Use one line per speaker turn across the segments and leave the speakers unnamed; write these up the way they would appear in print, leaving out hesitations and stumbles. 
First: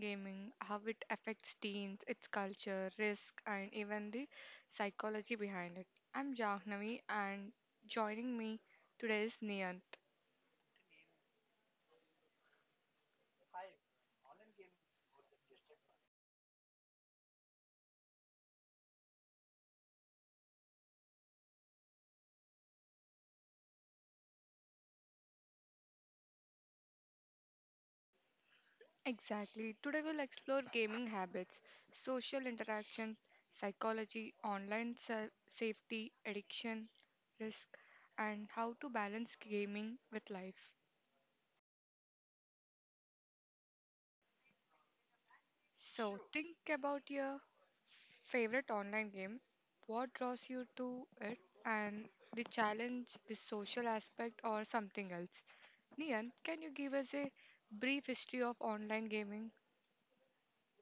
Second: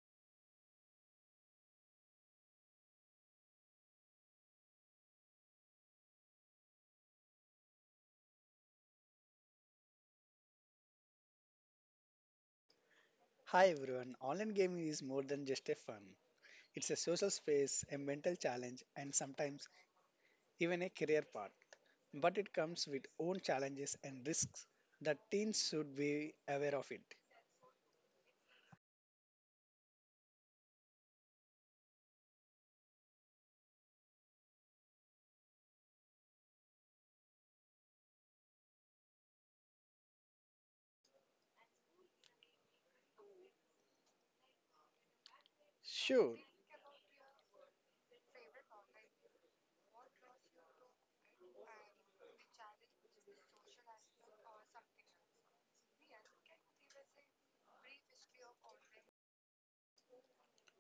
gaming, how it affects teens, its culture, risk, and even the psychology behind it. I'm Jahnavi, and joining me today is Niyant.
Hi everyone, online gaming is more than just a fun. It's a social space, a mental challenge, and sometimes even a career path. But it comes with own challenges and risks that teens should be aware of it.
Exactly, today we'll explore gaming habits, social interaction, psychology, safety, addiction, risk, and how to balance gaming with life. So
Sure,
think about your favorite online game, what draws you to it, and the challenge, the social aspect, or something else. Nian, can you give us a brief history of online gaming?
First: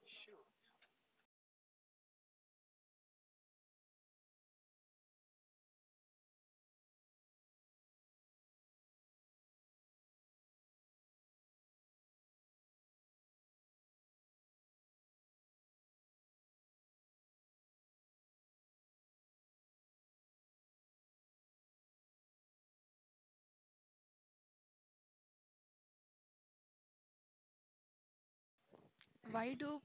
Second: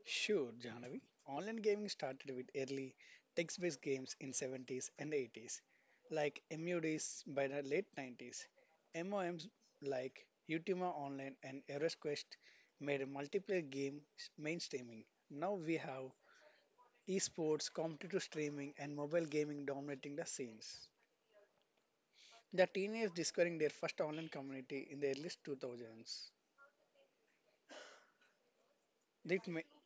sure, Janavi. Online gaming started with early text-based games in 70s and 80s, like MUDs by the late 90s. MOMs like Ultima Online and EverQuest made a multiplayer game mainstreaming. Now we have esports, competitive streaming, and mobile gaming dominating the scenes. The teenagers discovering their first online community in the early 2000s. It,
Why
ma-
do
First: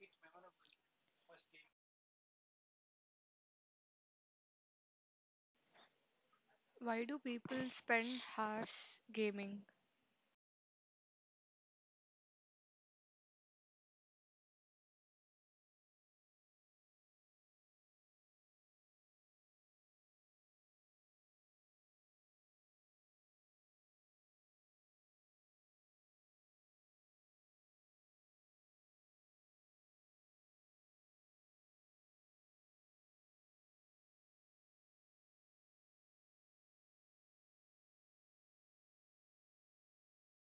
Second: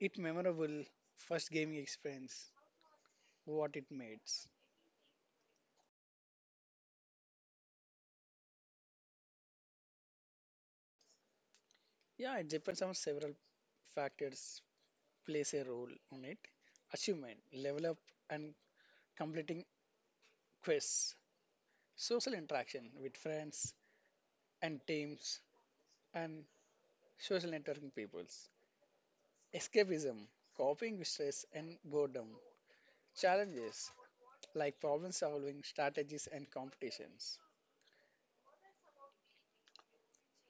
it memorable first gaming experience, what it makes.
why do people spend hours gaming?
Yeah, it depends on several factors plays a role on it. Achievement, level up and completing quests, social interaction with friends and teams, and social networking peoples. Escapism, coping with stress and boredom, challenges like problem solving, strategies, and competitions.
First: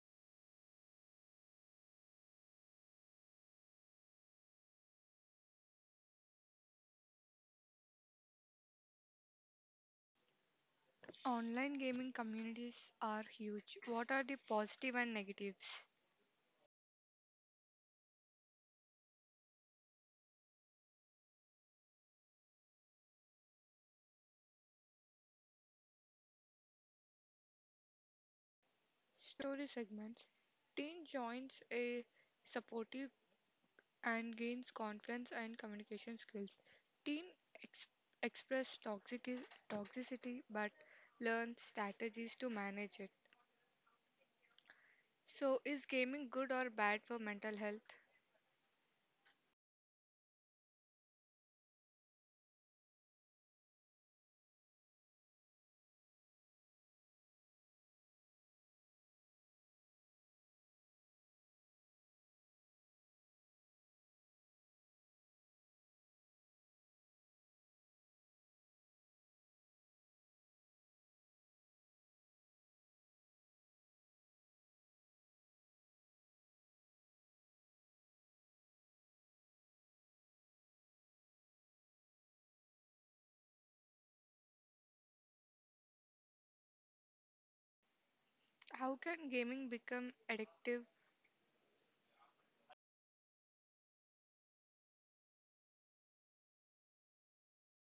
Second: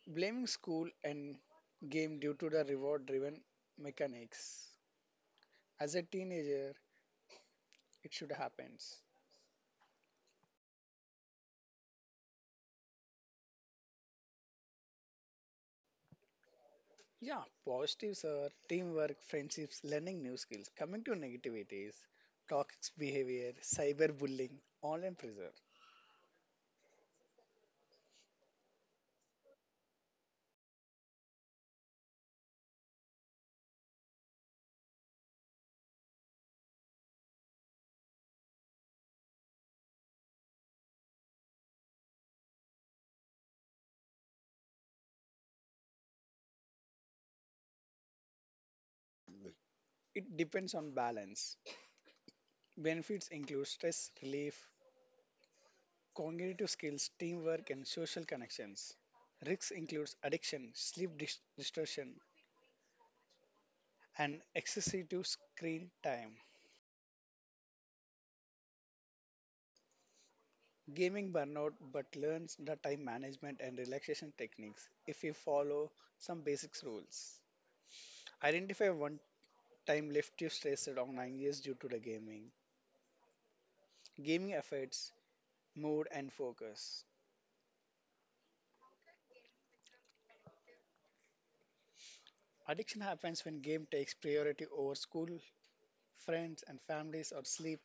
Blaming school and game due to the reward driven mechanics. As a teenager, it should happens.
Online gaming communities are huge. What are the positive and negatives?
Yeah, positives are teamwork, friendships, learning new skills. Coming to negativities, toxic behavior, cyberbullying, online pressure.
Story segments. Teen joins a supportive and gains confidence and communication skills. Teen ex- express toxic- toxicity but learn strategies to manage it. So, is gaming good or bad for mental health?
It depends on balance. Benefits include stress relief, cognitive skills, teamwork, and social connections. Risks includes addiction, sleep distortion, and excessive screen time. Gaming burnout, but learns the time management and relaxation techniques if you follow some basic rules. Identify one time left you stressed around 9 years due to the gaming. Gaming affects mood and focus.
How can gaming become addictive?
Addiction happens when game takes priority over school, friends, and families or sleep.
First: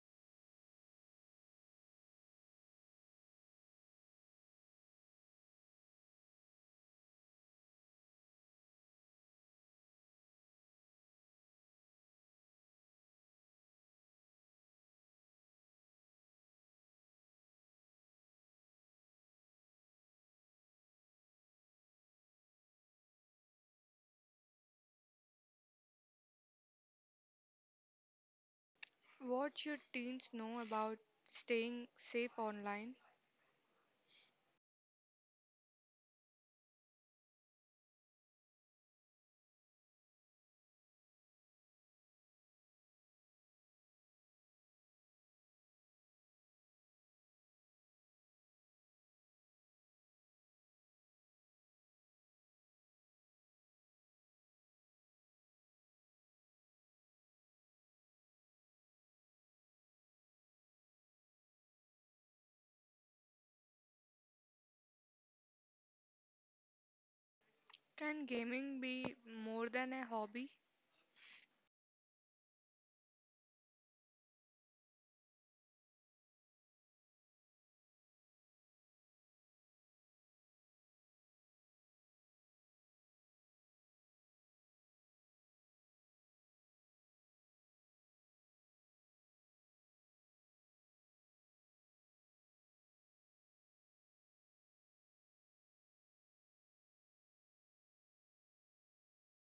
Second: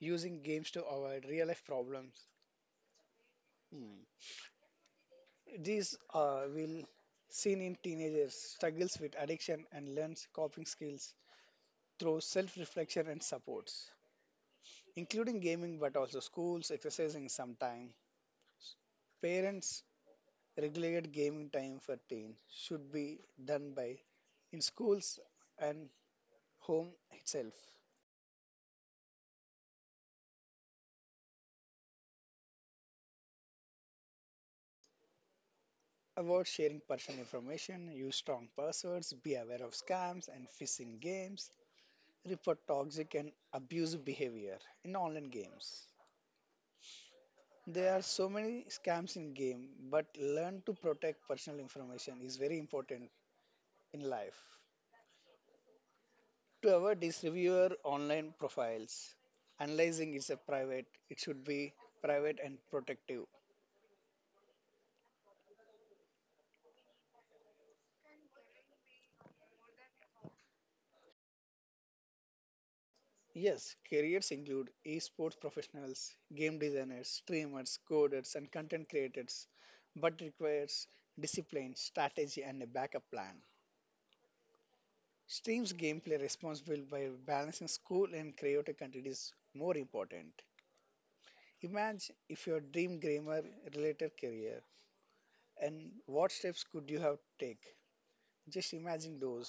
Using games to avoid real life problems. Mm. These will seen in teenagers struggles with addiction and learns coping skills through self-reflection and supports, including gaming, but also schools, exercising sometime. Parents regulate gaming time for teen should be done by in schools and home itself.
What should teens know about staying safe online?
Avoid sharing personal information, use strong passwords, be aware of scams and phishing games, report toxic and abusive behavior in online games. There are so many scams in game, but learn to protect personal information is very important in life. To avoid this, review your online profiles. Analyzing is a private, it should be private and protective.
Can gaming be more than a hobby?
Yes, careers include esports professionals, game designers, streamers, coders, and content creators, but requires discipline, strategy, and a backup plan. Streams gameplay responsible by balancing school and creative content is more important. Imagine if your dream grammar related career and what steps could you have take? Just imagine those.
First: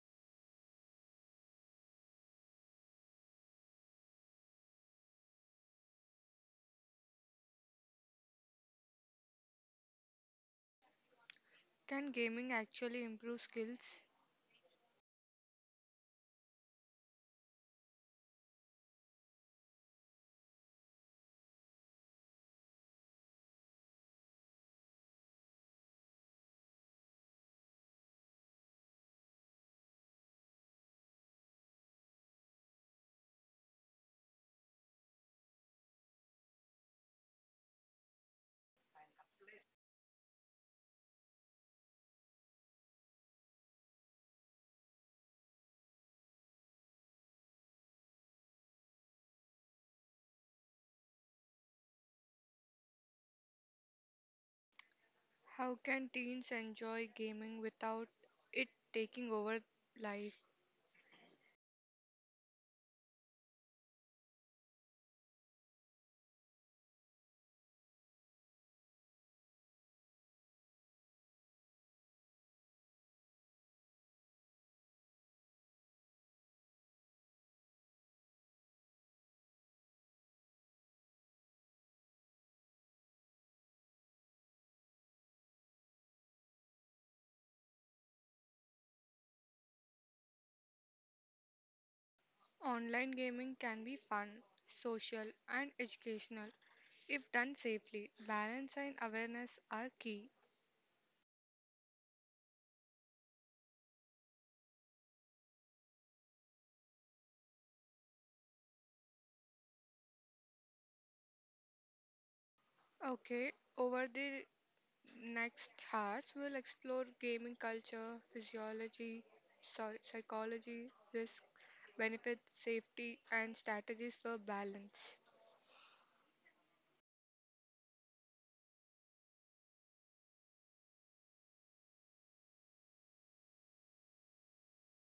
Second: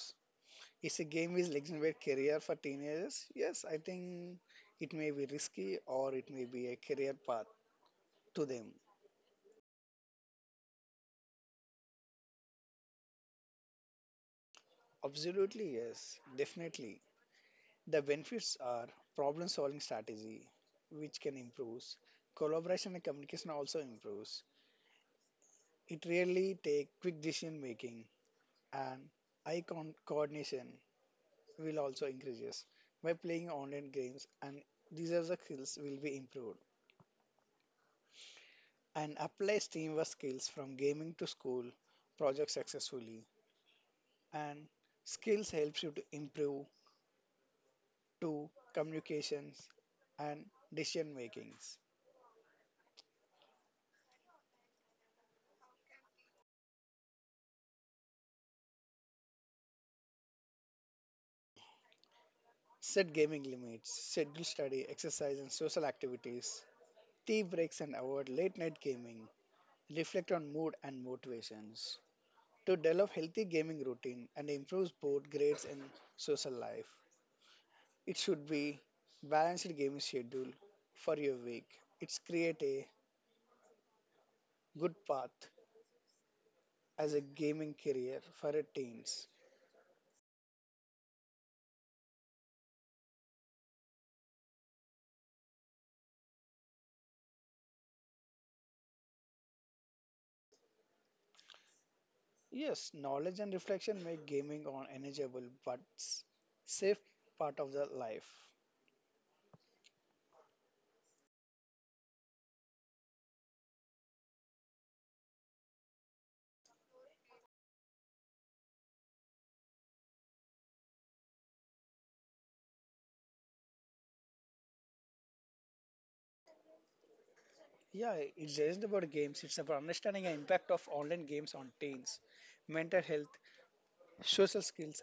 Is a game with legendary career for teenagers? Yes, I think it may be risky or it may be a career path to them.
Can gaming actually improve skills?
Absolutely, yes, definitely. The benefits are problem solving strategy, which can improve. Collaboration and communication also improves. It really take quick decision making and eye coordination will also increases by playing online games and these are the skills will be improved and applies teamwork skills from gaming to school project successfully and skills helps you to improve to communications and decision makings.
How can teens enjoy gaming without it taking over life?
Set gaming limits, schedule study, exercise, and social activities, tea breaks, and avoid late night gaming. Reflect on mood and motivations to develop healthy gaming routine and improves both grades and social life. It should be balanced gaming schedule for your week. It's create a good path as a gaming career for a teens.
Online gaming can be fun, social, and educational if done safely. Balance and awareness are key.
Yes, knowledge and reflection make gaming an enjoyable but safe part of the life.
Okay, over the next hours, we'll explore gaming culture, physiology, sorry, psychology, risk, benefits, safety, and strategies for balance.
Yeah, it's just about games. It's about understanding the impact of online games on teens, mental health, social skills,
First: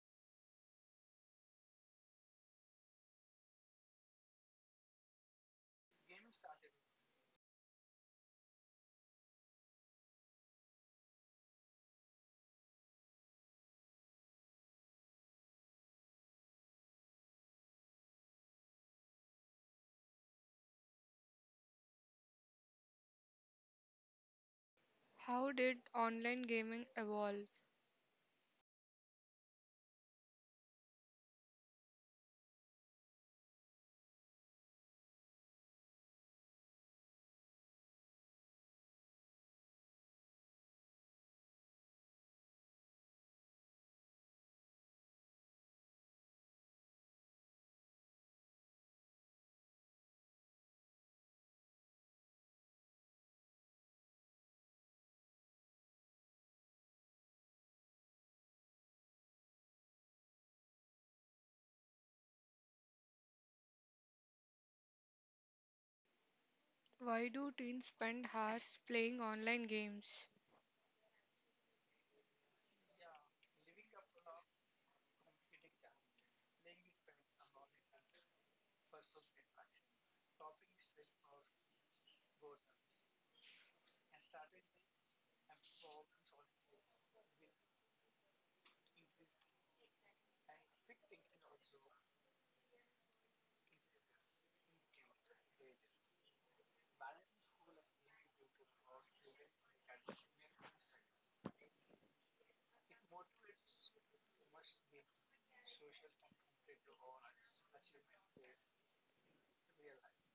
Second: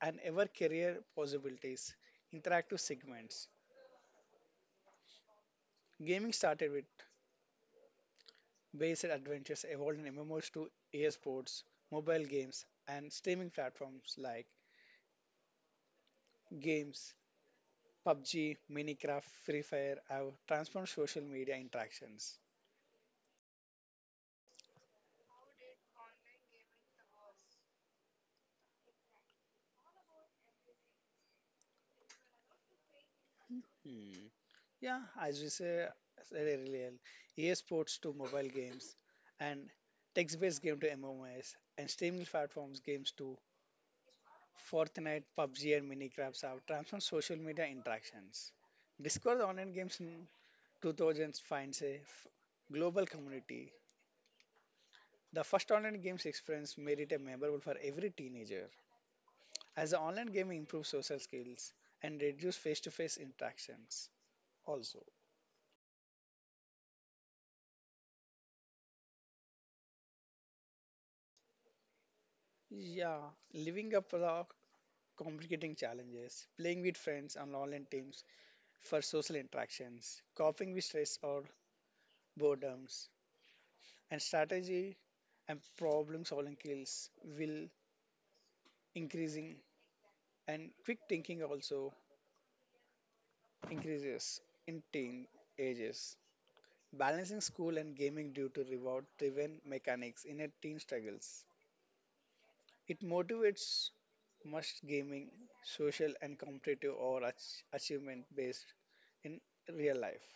and ever career possibilities. Interactive segments. Gaming started with based adventures evolved in MMOs to esports, mobile games, and streaming platforms like games, PUBG, Minecraft, Free Fire have transformed social media interactions.
How did online gaming evolve?
Hmm. Yeah, as we said earlier, esports to mobile games and text-based game to MMOs and streaming platforms games to Fortnite, PUBG, and Minecraft have transformed social media interactions. Discord online games 2000s finds a global community. The first online games experience made it a memorable for every teenager, as the online gaming improves social skills and reduce face-to-face interactions. Also,
Why do teens spend hours playing online games?
yeah, living up for the complicating challenges, playing with friends on online teams for social interactions, coping with stress or boredoms, and strategy and problem-solving skills will increasing and quick thinking also increases in teen ages, balancing school and gaming due to reward driven mechanics in a teen struggles. It motivates much gaming, social and competitive or achievement based in real life.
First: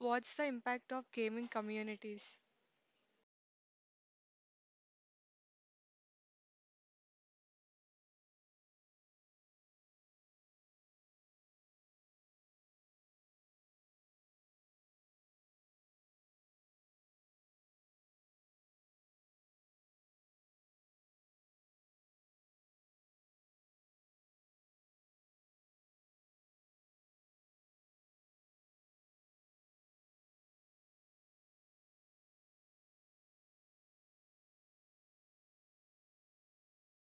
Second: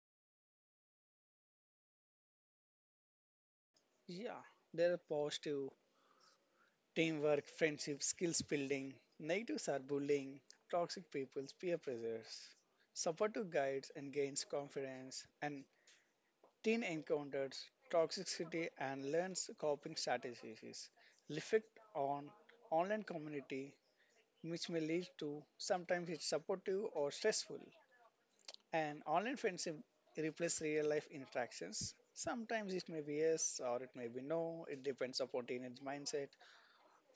What's the impact of gaming communities?
Yeah, there are positive teamwork, friendship, skills building. Negatives are bullying, toxic peoples, peer pressures. Supportive guides and gains confidence and teen encounters toxicity and learns coping strategies. Effect on online community, which may lead to sometimes it's supportive or stressful. An online friendship replaces real life interactions. Sometimes it may be yes or it may be no. It depends upon teenage mindset,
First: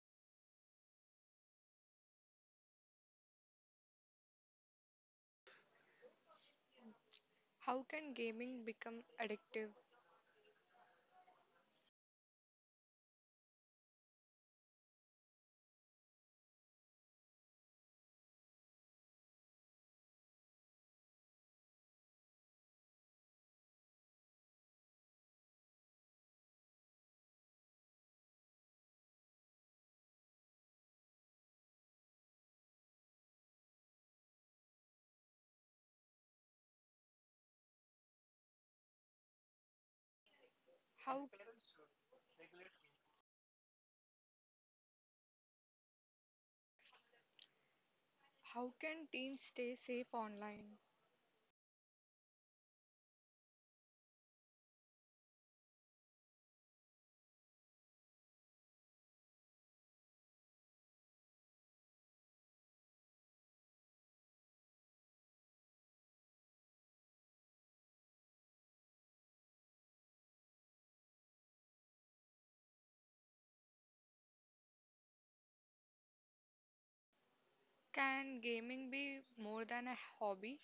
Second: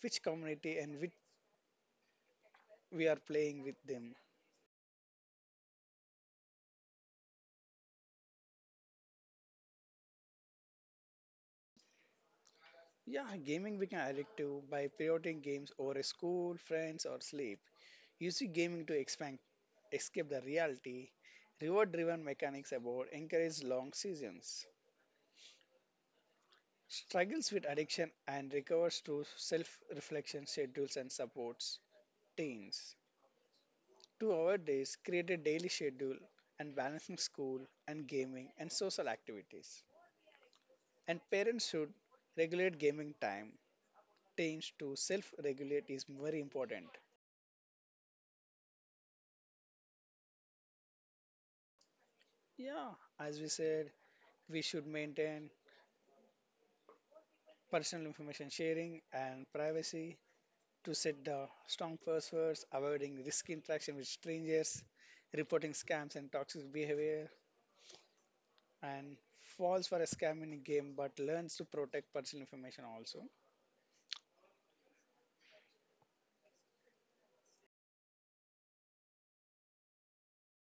which community and which we are playing with them.
How can gaming become addictive?
Yeah, gaming became addictive by prioritizing games over a school, friends, or sleep. Use gaming to expand escape the reality, reward driven mechanics aboard encourage long seasons, struggles with addiction and recovers through self reflection schedules and supports teens. To our days, create a daily schedule and balancing school and gaming and social activities. And
How
parents should regulate gaming time. Teens to self regulate is very important.
how can teens stay safe online?
Yeah, as we said, we should maintain personal information sharing and privacy to set the strong passwords, avoiding risky interaction with strangers, reporting scams and toxic behavior, and falls for a scam in a game but learns to protect personal information also.
Can gaming be more than a hobby?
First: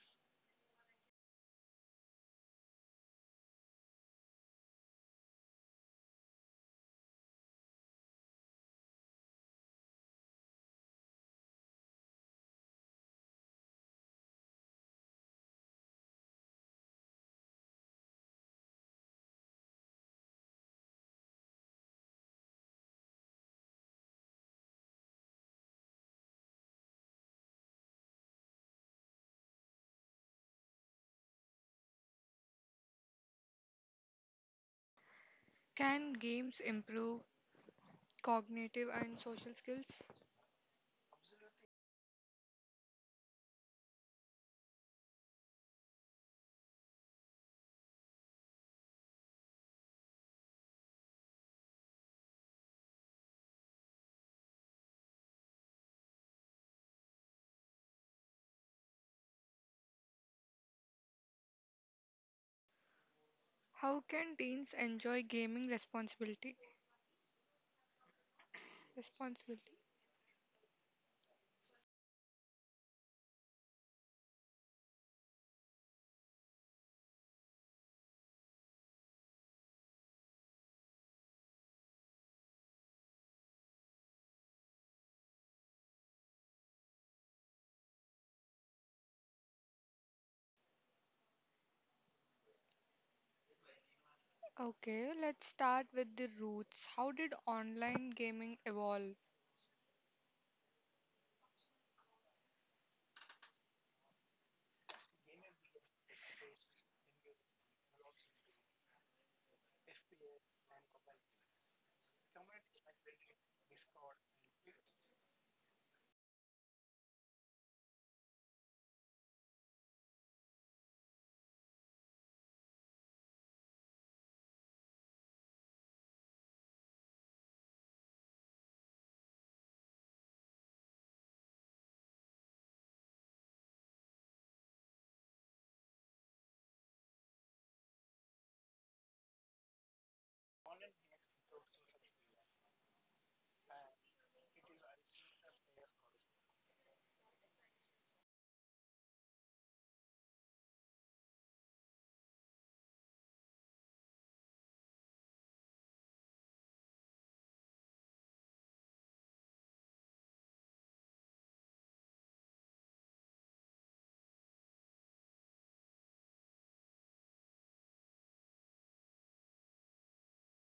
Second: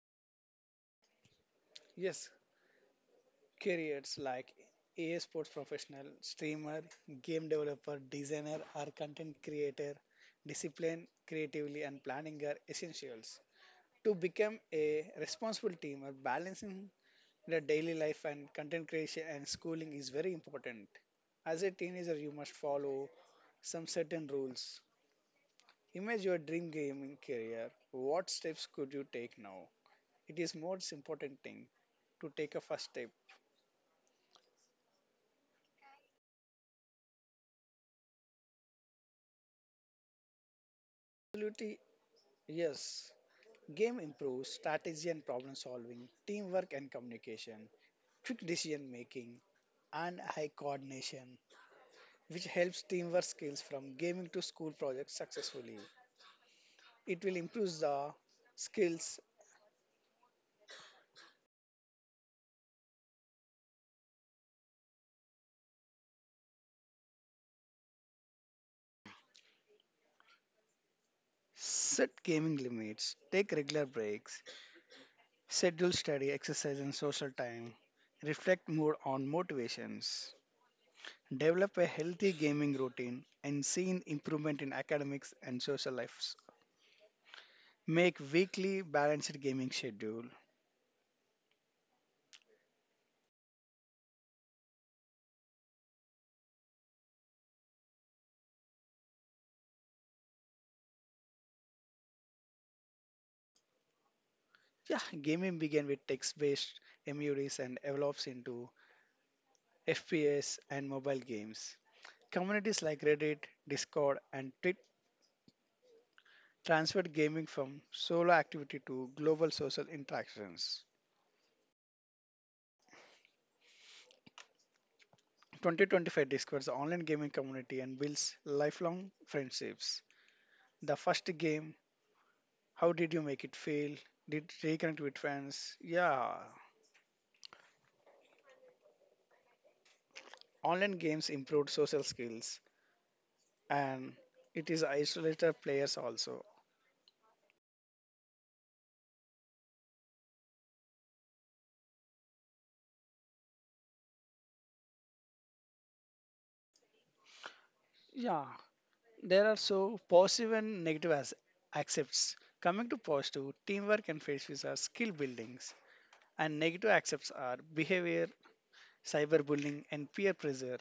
Yes, careers like a I sports professional, streamer, game developer, designer, or content creator, discipline, creatively, and planning are essentials. To become a responsible teamer, balancing the daily life and content creation and schooling is very important. As a teenager, you must follow some certain rules. Imagine your dream gaming career. What steps could you take now? It is most important thing to take a first step.
Can games improve cognitive and social skills?
Absolutely, yes. Game improves strategy and problem solving, teamwork and communication, quick decision making, and high coordination, which helps teamwork skills from gaming to school projects successfully. It will improve the skills.
How can teens enjoy gaming responsibility? Responsibility.
Set gaming limits. Take regular breaks. Schedule study, exercise, and social time. Reflect more on motivations. Develop a healthy gaming routine and see an improvement in academics and social lives. Make weekly balanced gaming schedule.
Okay, let's start with the roots. How did online gaming evolve?
Yeah, gaming began with text-based MUDs and evolves into FPS and mobile games. Communities like Reddit, Discord, and Twitch transferred gaming from solo activity to global social interactions. 2025 discovers the online gaming community and builds lifelong friendships. The first game, how did you make it feel? Did reconnect with friends? Yeah. Online games improved social skills and it is isolated players also. Yeah, there are so positive and negative as accepts. Coming to positive, teamwork and face are skill buildings, and negative accepts are behavior cyberbullying, and peer pressure.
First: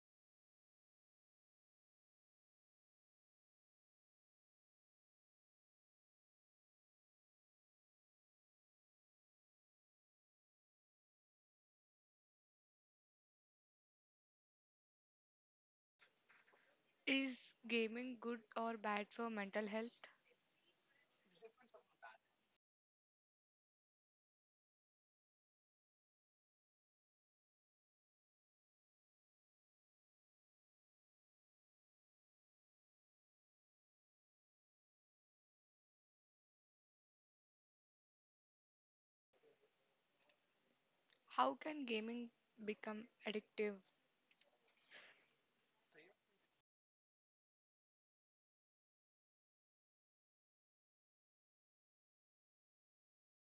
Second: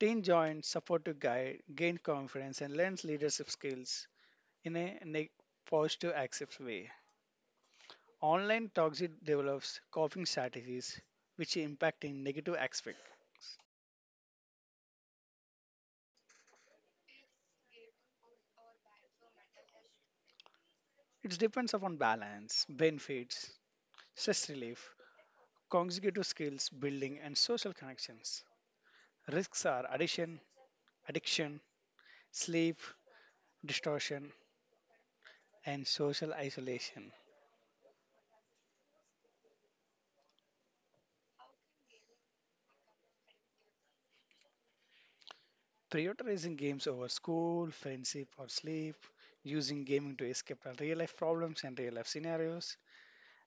Teen join supportive guide, gain confidence, and learns leadership skills in a positive, active way. Online toxic develops coping strategies which impact in negative aspects.
Is gaming good or bad for mental health?
It depends upon balance, benefits, stress relief, consecutive skills building, and social connections. Risks are addiction, sleep, distortion, and social isolation.
How can gaming become addictive?
Prioritizing games over school, friendship, or sleep, using gaming to escape our real life problems and real life scenarios,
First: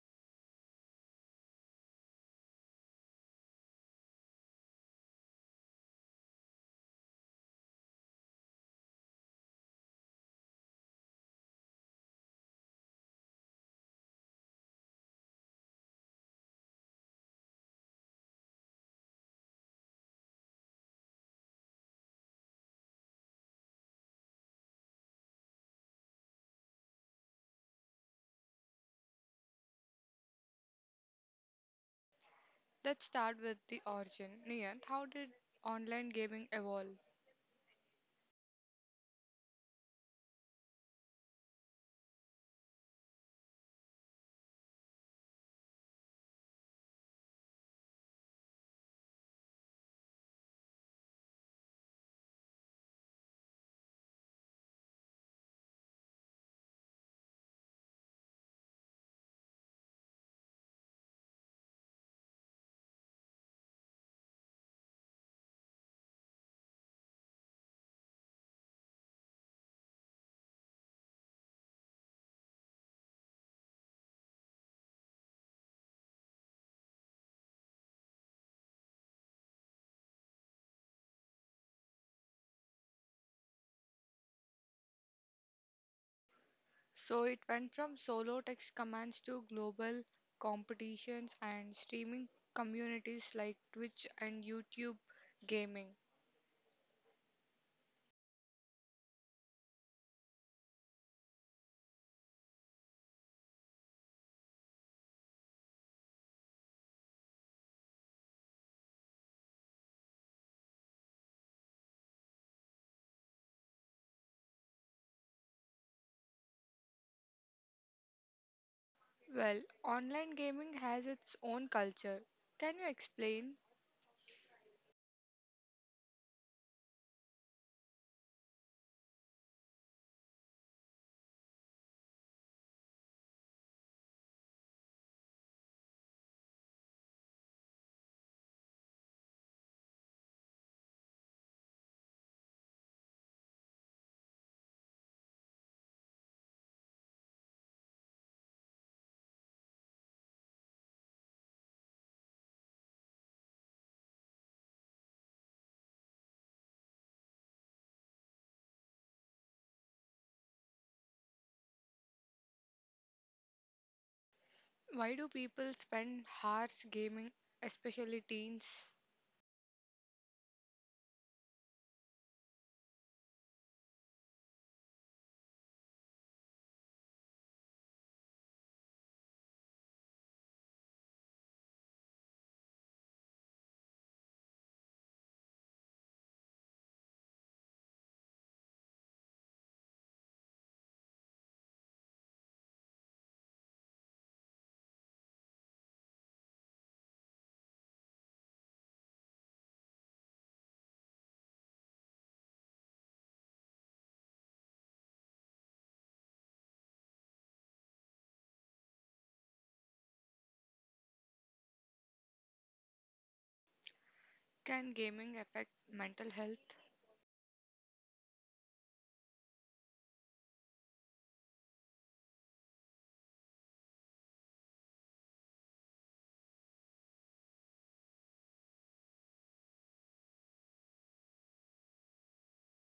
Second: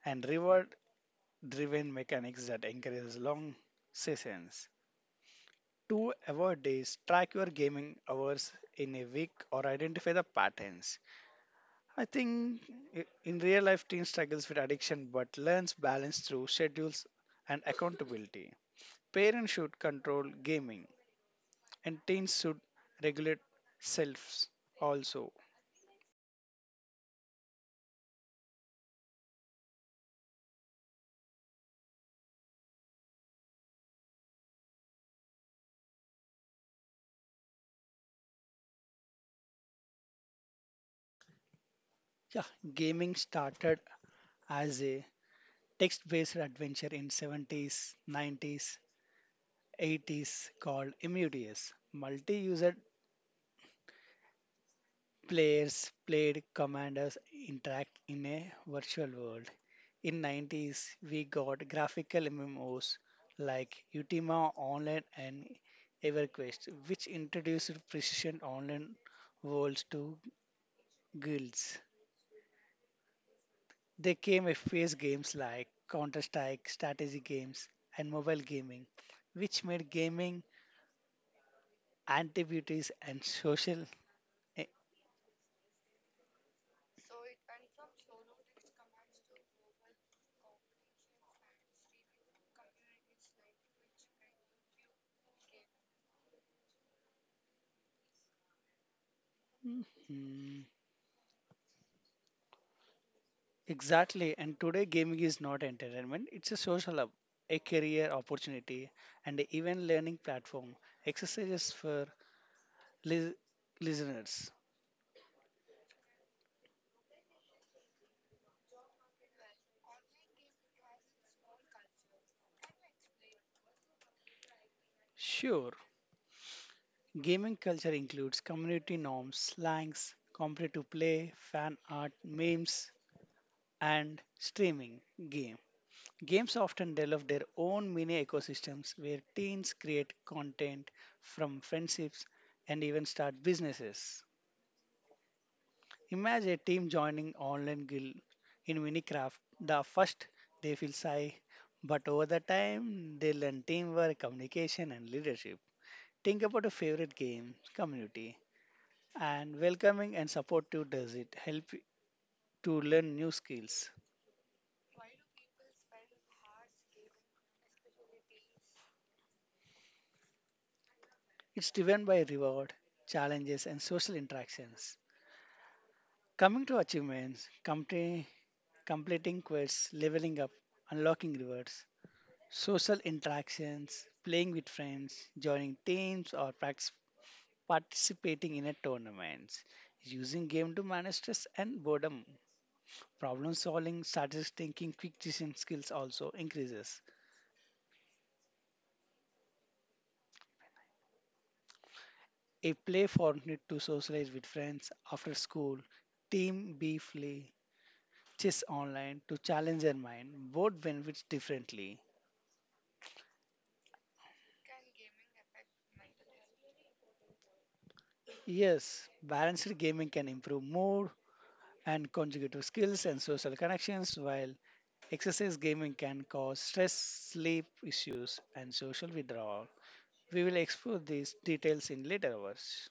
and reward driven mechanics that encourage long sessions. To avoid this, track your gaming hours in a week or identify the patterns. I think in real life, teen struggles with addiction but learns balance through schedules and accountability. Parents should control gaming, and teens should regulate selves also.
Let's start with the origin. Niyant, how did online gaming evolve?
Yeah, gaming started as a text-based adventure in 70s, 90s, 80s called MUDS. Multi-user players played commanders interact in a virtual world. In 90s, we got graphical MMOs like Ultima Online and EverQuest, which introduced precision online worlds to guilds. They came FPS games like Counter Strike, strategy games, and mobile gaming, which made gaming activities and social. eh,
So it went from solo text commands to global competitions and streaming communities like Twitch and YouTube gaming.
mm, Exactly, and today gaming is not entertainment, it's a social hub, a career opportunity, and even learning platform. Exercises for lis- listeners.
Well, online gaming has its own culture. Can you explain
Sure, gaming culture includes community norms, slangs, competitive play, fan art, memes, and streaming games. Games often develop their own mini ecosystems where teens create content from friendships and even start businesses. Imagine a team joining online guild in Minecraft. The first they feel shy, but over the time they learn teamwork, communication, and leadership. Think about a favorite game, community, and welcoming and supportive does it help to learn new skills.
why do people spend hours gaming, especially teens?
It's driven by reward, challenges, and social interactions. Coming to achievements, completing quests, leveling up, unlocking rewards, social interactions, playing with friends, joining teams, or practice, participating in a tournaments, using game to manage stress and boredom. Problem solving, strategic thinking, quick decision skills also increases. A play fortnight to socialize with friends after school, team B play, chess online to challenge their mind. Both benefits differently.
Can gaming affect mental health?
Yes, balanced gaming can improve mood and conjugative skills and social connections, while excessive gaming can cause stress, sleep issues, and social withdrawal. We will explore these details in later hours.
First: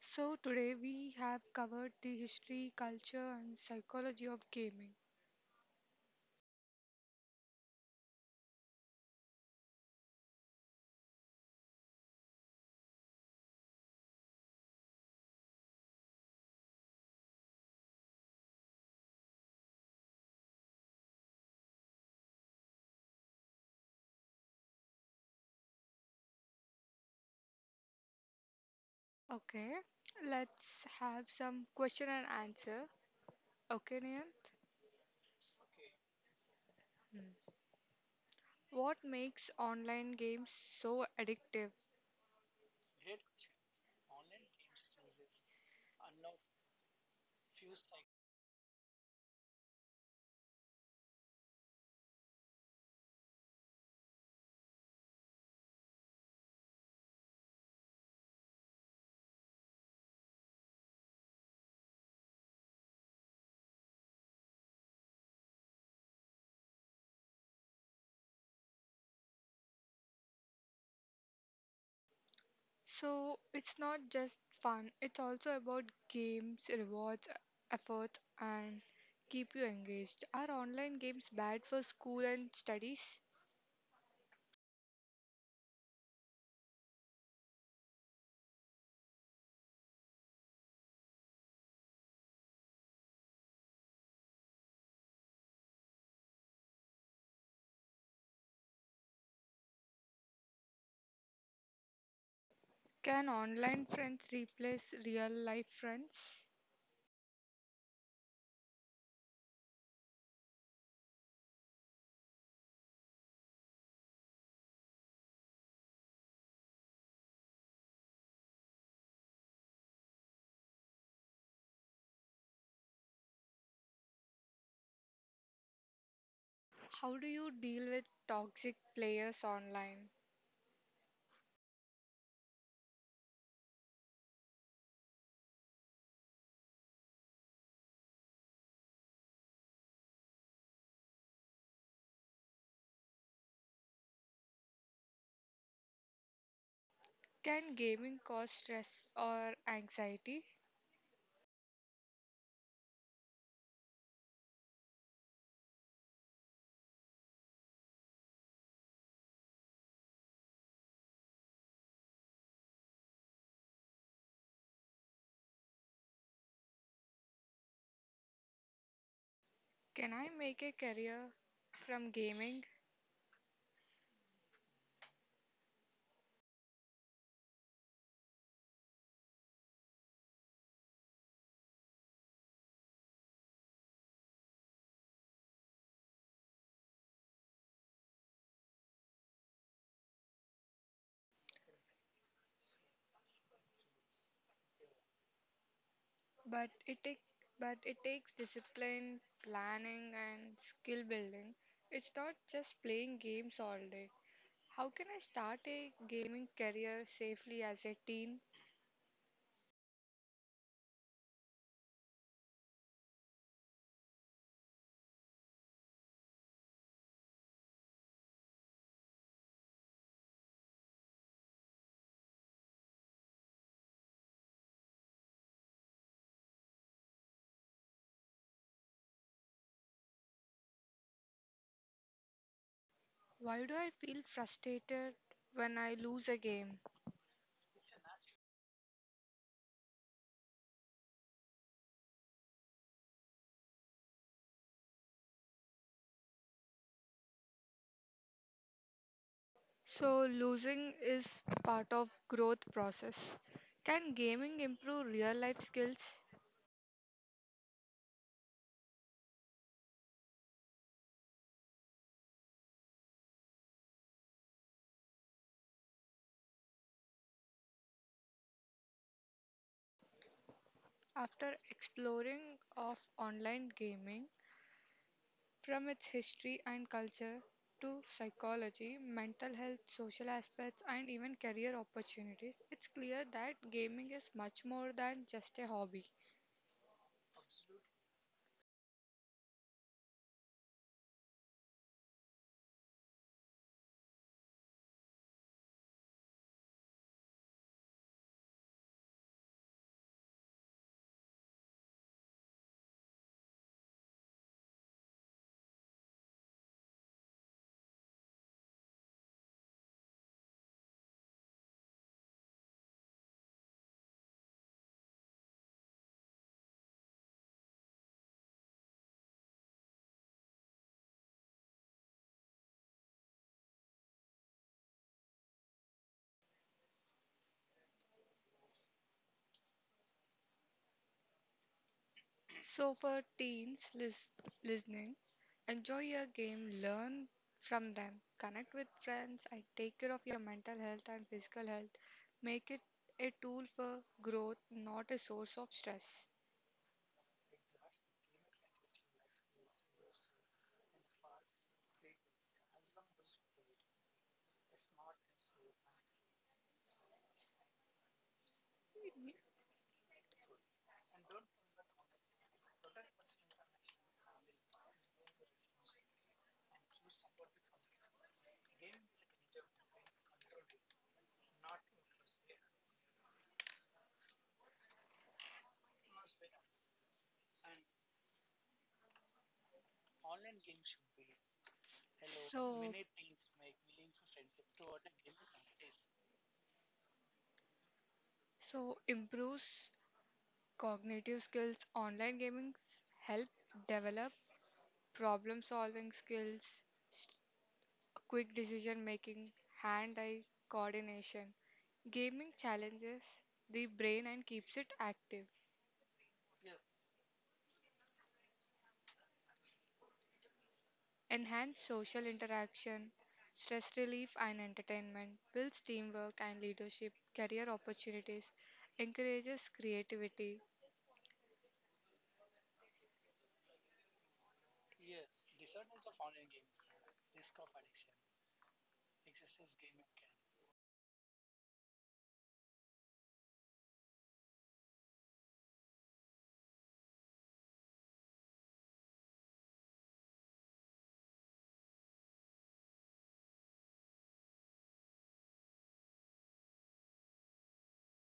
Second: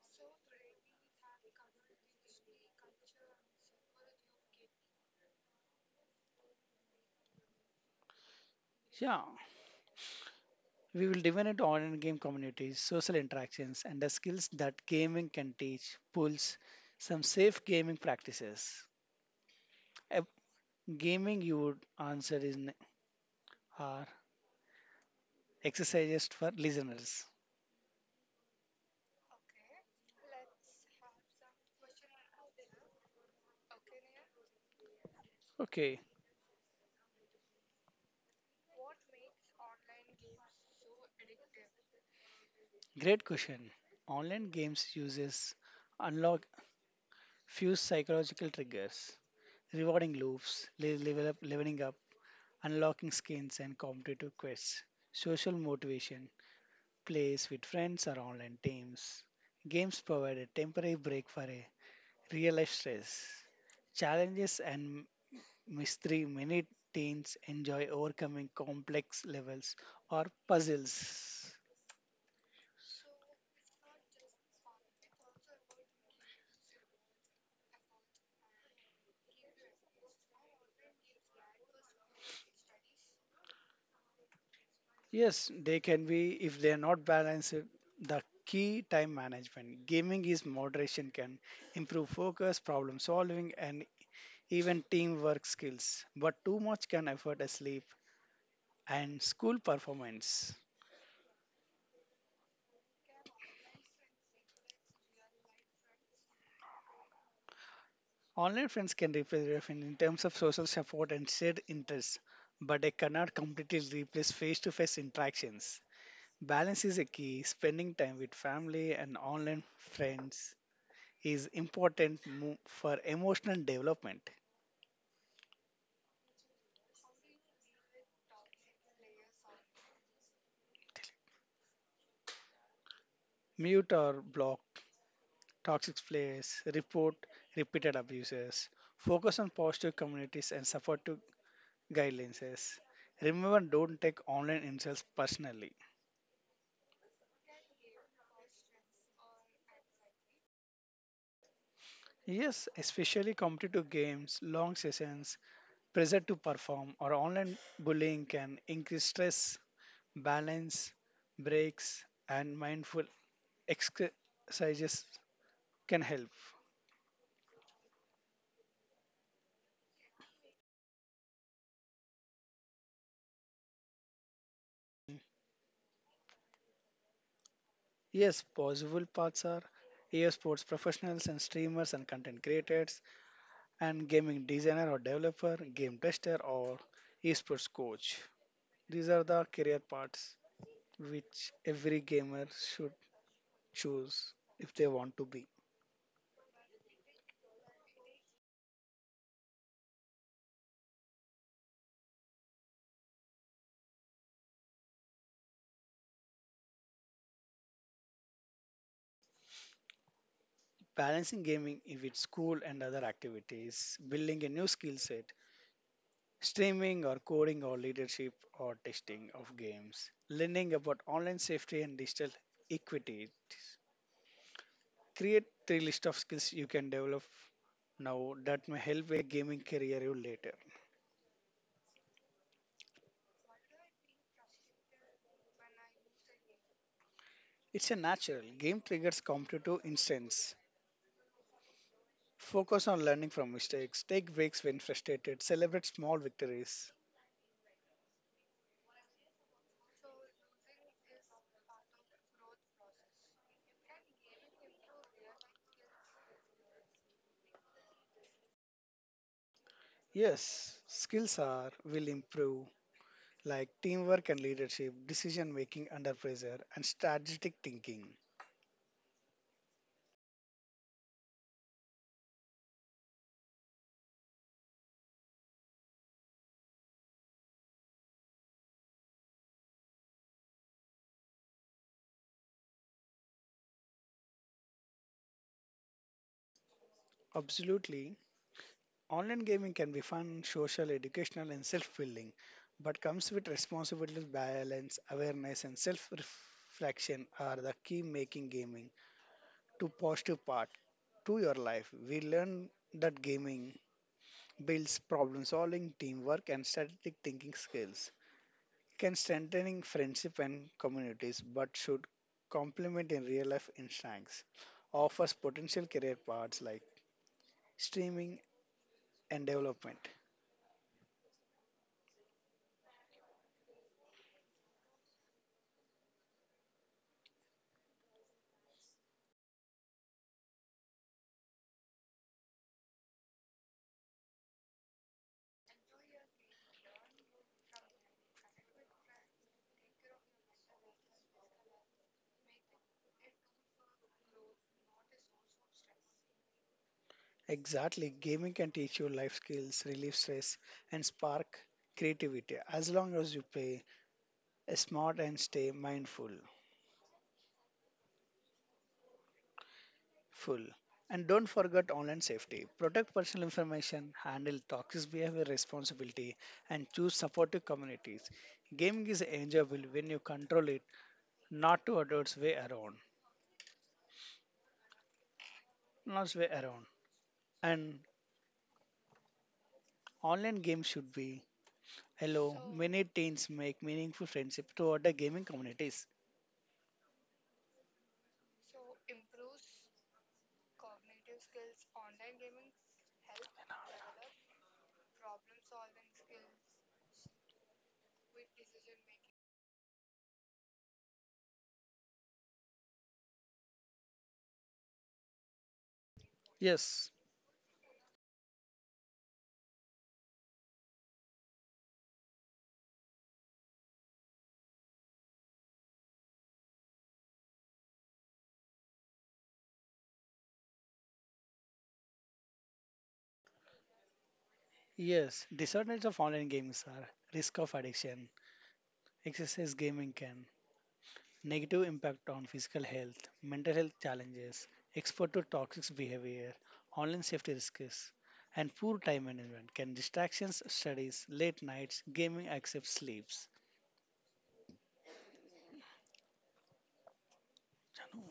So today we have covered the history, culture and psychology of gaming.
Yeah, we will dive into online game communities, social interactions, and the skills that gaming can teach, pulls some safe gaming practices. A gaming you would answer is are exercises for listeners.
Okay, let's have some question and answer. Okay, Niyant?
Okay,
Hmm. What makes online games so addictive?
great question. Online games uses unlock few psychological triggers, rewarding loops, leveling up, unlocking skins and competitive quests, social motivation, plays with friends or online teams. Games provide a temporary break for a real life stress. Challenges and mystery many teens enjoy overcoming complex levels or puzzles.
So it's not just fun, it's also about games, rewards, effort, and keep you engaged. Are online games bad for school and studies?
Yes, they can be if they are not balanced. The key time management. Gaming is moderation can improve focus, problem solving, and even teamwork skills. But too much can affect a sleep and school performance.
Can online friends replace real life friends?
Online friends can replace real friends in terms of social support and shared interests, but they cannot completely replace face to face interactions. Balance is a key. Spending time with family and online friends is important for emotional development.
How do you deal with toxic players online?
Mute or block toxic plays, report repeated abuses, focus on positive communities and supportive guidelines. Remember, don't take online insults personally.
Can gaming cause stress or anxiety?
Yes, especially competitive games, long sessions, pressure to perform, or online bullying can increase stress, balance, breaks, and mindful exercises can help.
Can I make a career from gaming?
Yes, possible paths are EA sports professionals and streamers and content creators and gaming designer or developer, game tester or esports coach. These are the career paths which every gamer should choose if they want to be.
But it take, but it takes discipline, planning and skill building. It's not just playing games all day. How can I start a gaming career safely as a teen?
Balancing gaming with school and other activities, building a new skill set, streaming or coding or leadership or testing of games, learning about online safety and digital equity create three list of skills you can develop now that may help a gaming career you later.
Why do I feel frustrated when I lose a game?
It's a natural. Game triggers competitive instance. Focus on learning from mistakes. Take breaks when frustrated. Celebrate small victories.
So losing is part of growth process. Can gaming improve real life skills?
Yes, skills are will improve like teamwork and leadership, decision making under pressure, and strategic thinking.
After exploring of online gaming, from its history and culture to psychology, mental health, social aspects, and even career opportunities, it's clear that gaming is much more than just a hobby.
Absolutely, online gaming can be fun, social, educational, and self building, but comes with responsibility, balance, awareness, and self reflection are the key making gaming to positive part to your life. We learn that gaming builds problem solving, teamwork, and strategic thinking skills, can strengthening friendship and communities, but should complement in real life instincts, offers potential career paths like streaming and development.
So, for teens listening, enjoy your game, learn from them, connect with friends, and take care of your mental health and physical health. Make it a tool for growth, not a source of stress.
Exactly. Gaming can teach you life skills, relieve stress, and spark creativity as long as you play smart and stay mindful. Full. And don't forget online safety. Protect personal information, handle toxic behavior responsibility, and choose supportive communities. Gaming is enjoyable when you control it, not to adults way around. Not way around. And online games should be hello.
So,
Many teens make meaningful friendship toward other gaming communities.
So, improves cognitive skills. Online gaming help develop problem-solving skills, s- quick decision-making, hand-eye coordination. Gaming challenges the brain and keeps it active.
Yes.
Enhance social interaction, stress relief and entertainment, builds teamwork and leadership, career opportunities, encourages creativity.
Yes, disadvantages of online games are risk of addiction, excessive gaming can, negative impact on physical health, mental health challenges, exposure to toxic behavior, online safety risks, and poor time management can distractions, studies, late nights, gaming accepts sleeps. Janu.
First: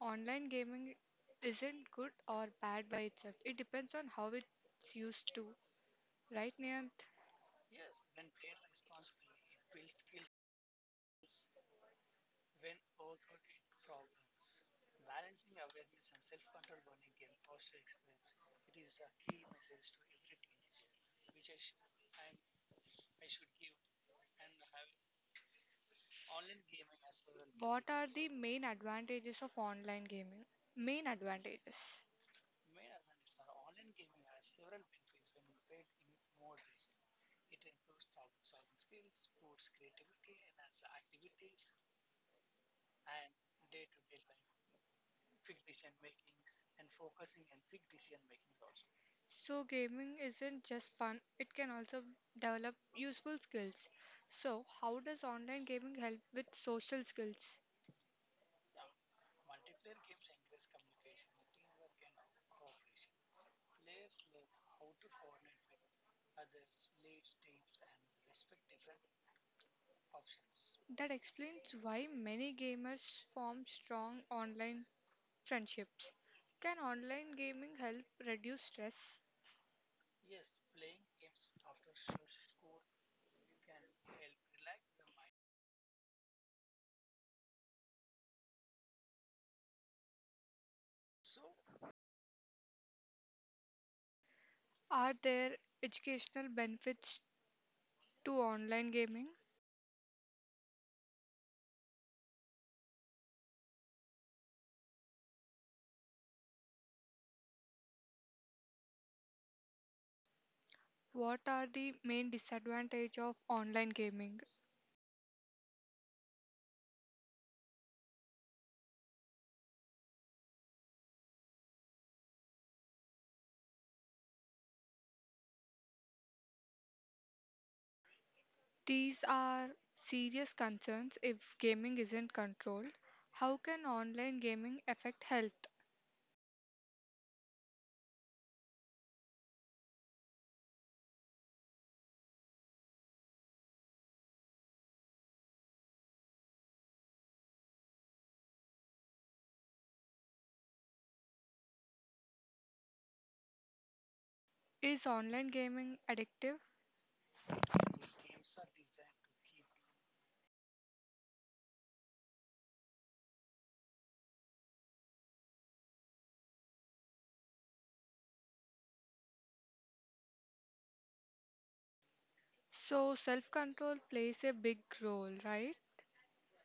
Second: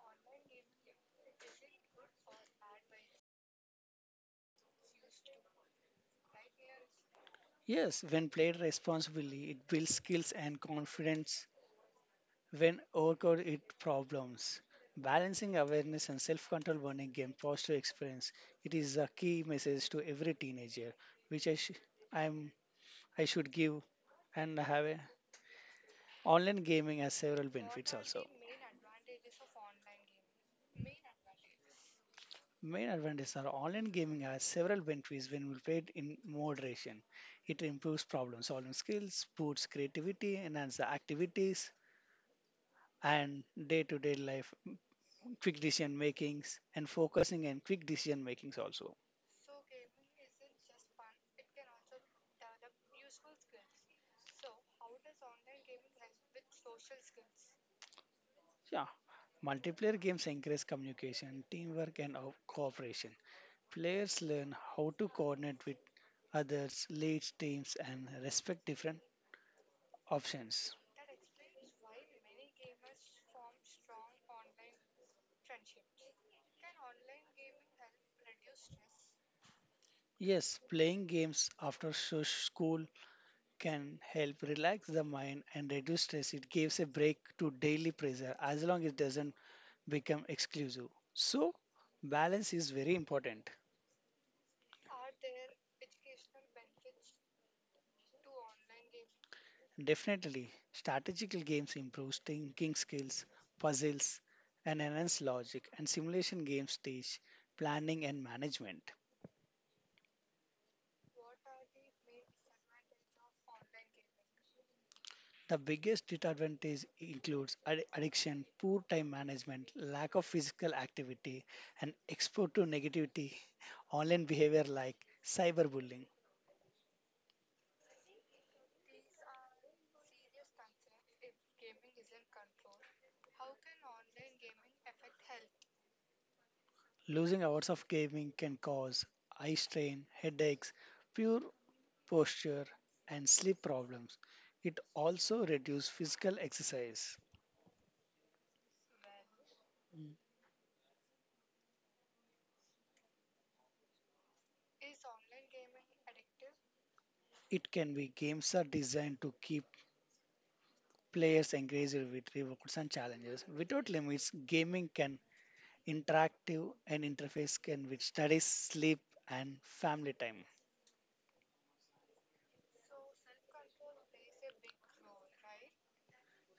Online gaming isn't good or bad by itself. It depends on how it's used to. Right, Niant?
Yes, when played responsibly, it builds skills and confidence when overcrowd it problems. Balancing awareness and self-control burning game positive experience. It is a key message to every teenager, which I sh- I'm I should give and have a online gaming has several
What
benefits
are
also.
the main advantages of online gaming? Main advantages.
Main advantages are online gaming has several benefits when we play it in moderation. It improves problem solving skills, boosts creativity, enhances the activities and day to day life quick decision makings and focusing and quick decision makings also.
So, gaming isn't just fun, it can also develop useful skills. So, how does online gaming help with social skills?
Yeah, multiplayer games encourage communication, teamwork, and cooperation. Players learn how to coordinate with others, lead teams, and respect different options.
That explains why many gamers form strong online friendships. Can online gaming help reduce stress?
Yes, playing games after school can help relax the mind and reduce stress. It gives a break to daily pressure as long as it doesn't become exclusive. So, balance is very important.
Are there educational benefits to online gaming?
Definitely, strategical games improve thinking skills, puzzles, and enhance logic, and simulation games teach planning and management.
What are the main disadvantages of online gaming?
The biggest disadvantage includes addiction, poor time management, lack of physical activity, and exposure to negativity, online behavior like cyberbullying.
These are serious concerns if gaming isn't controlled. How can online gaming affect health?
Losing hours of gaming can cause eye strain, headaches, pure posture, and sleep problems. It also reduces physical exercise. Mm.
Is online gaming addictive?
It can be games are designed to keep players engaged with rewards and challenges. Without limits, gaming can interactive and interface can with studies, sleep, and family time.
So self-control plays a big role, right?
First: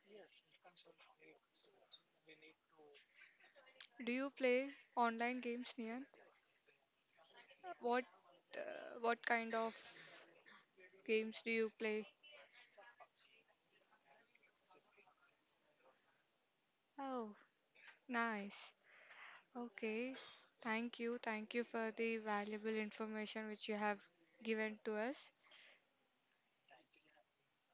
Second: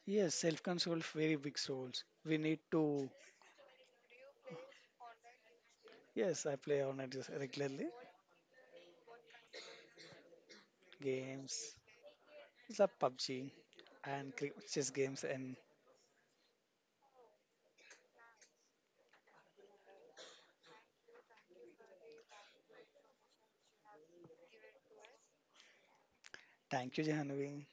Yes, self-control very big roles. We need to.
Do you play online games, Niant?
Yes, I play on it regularly.
What what kind of games do you
Games,
play?
it's a PUBG and chess games. And
Oh, nice. Okay, thank you. Thank you for the valuable information which you have given to us.
thank you, Jehanavi.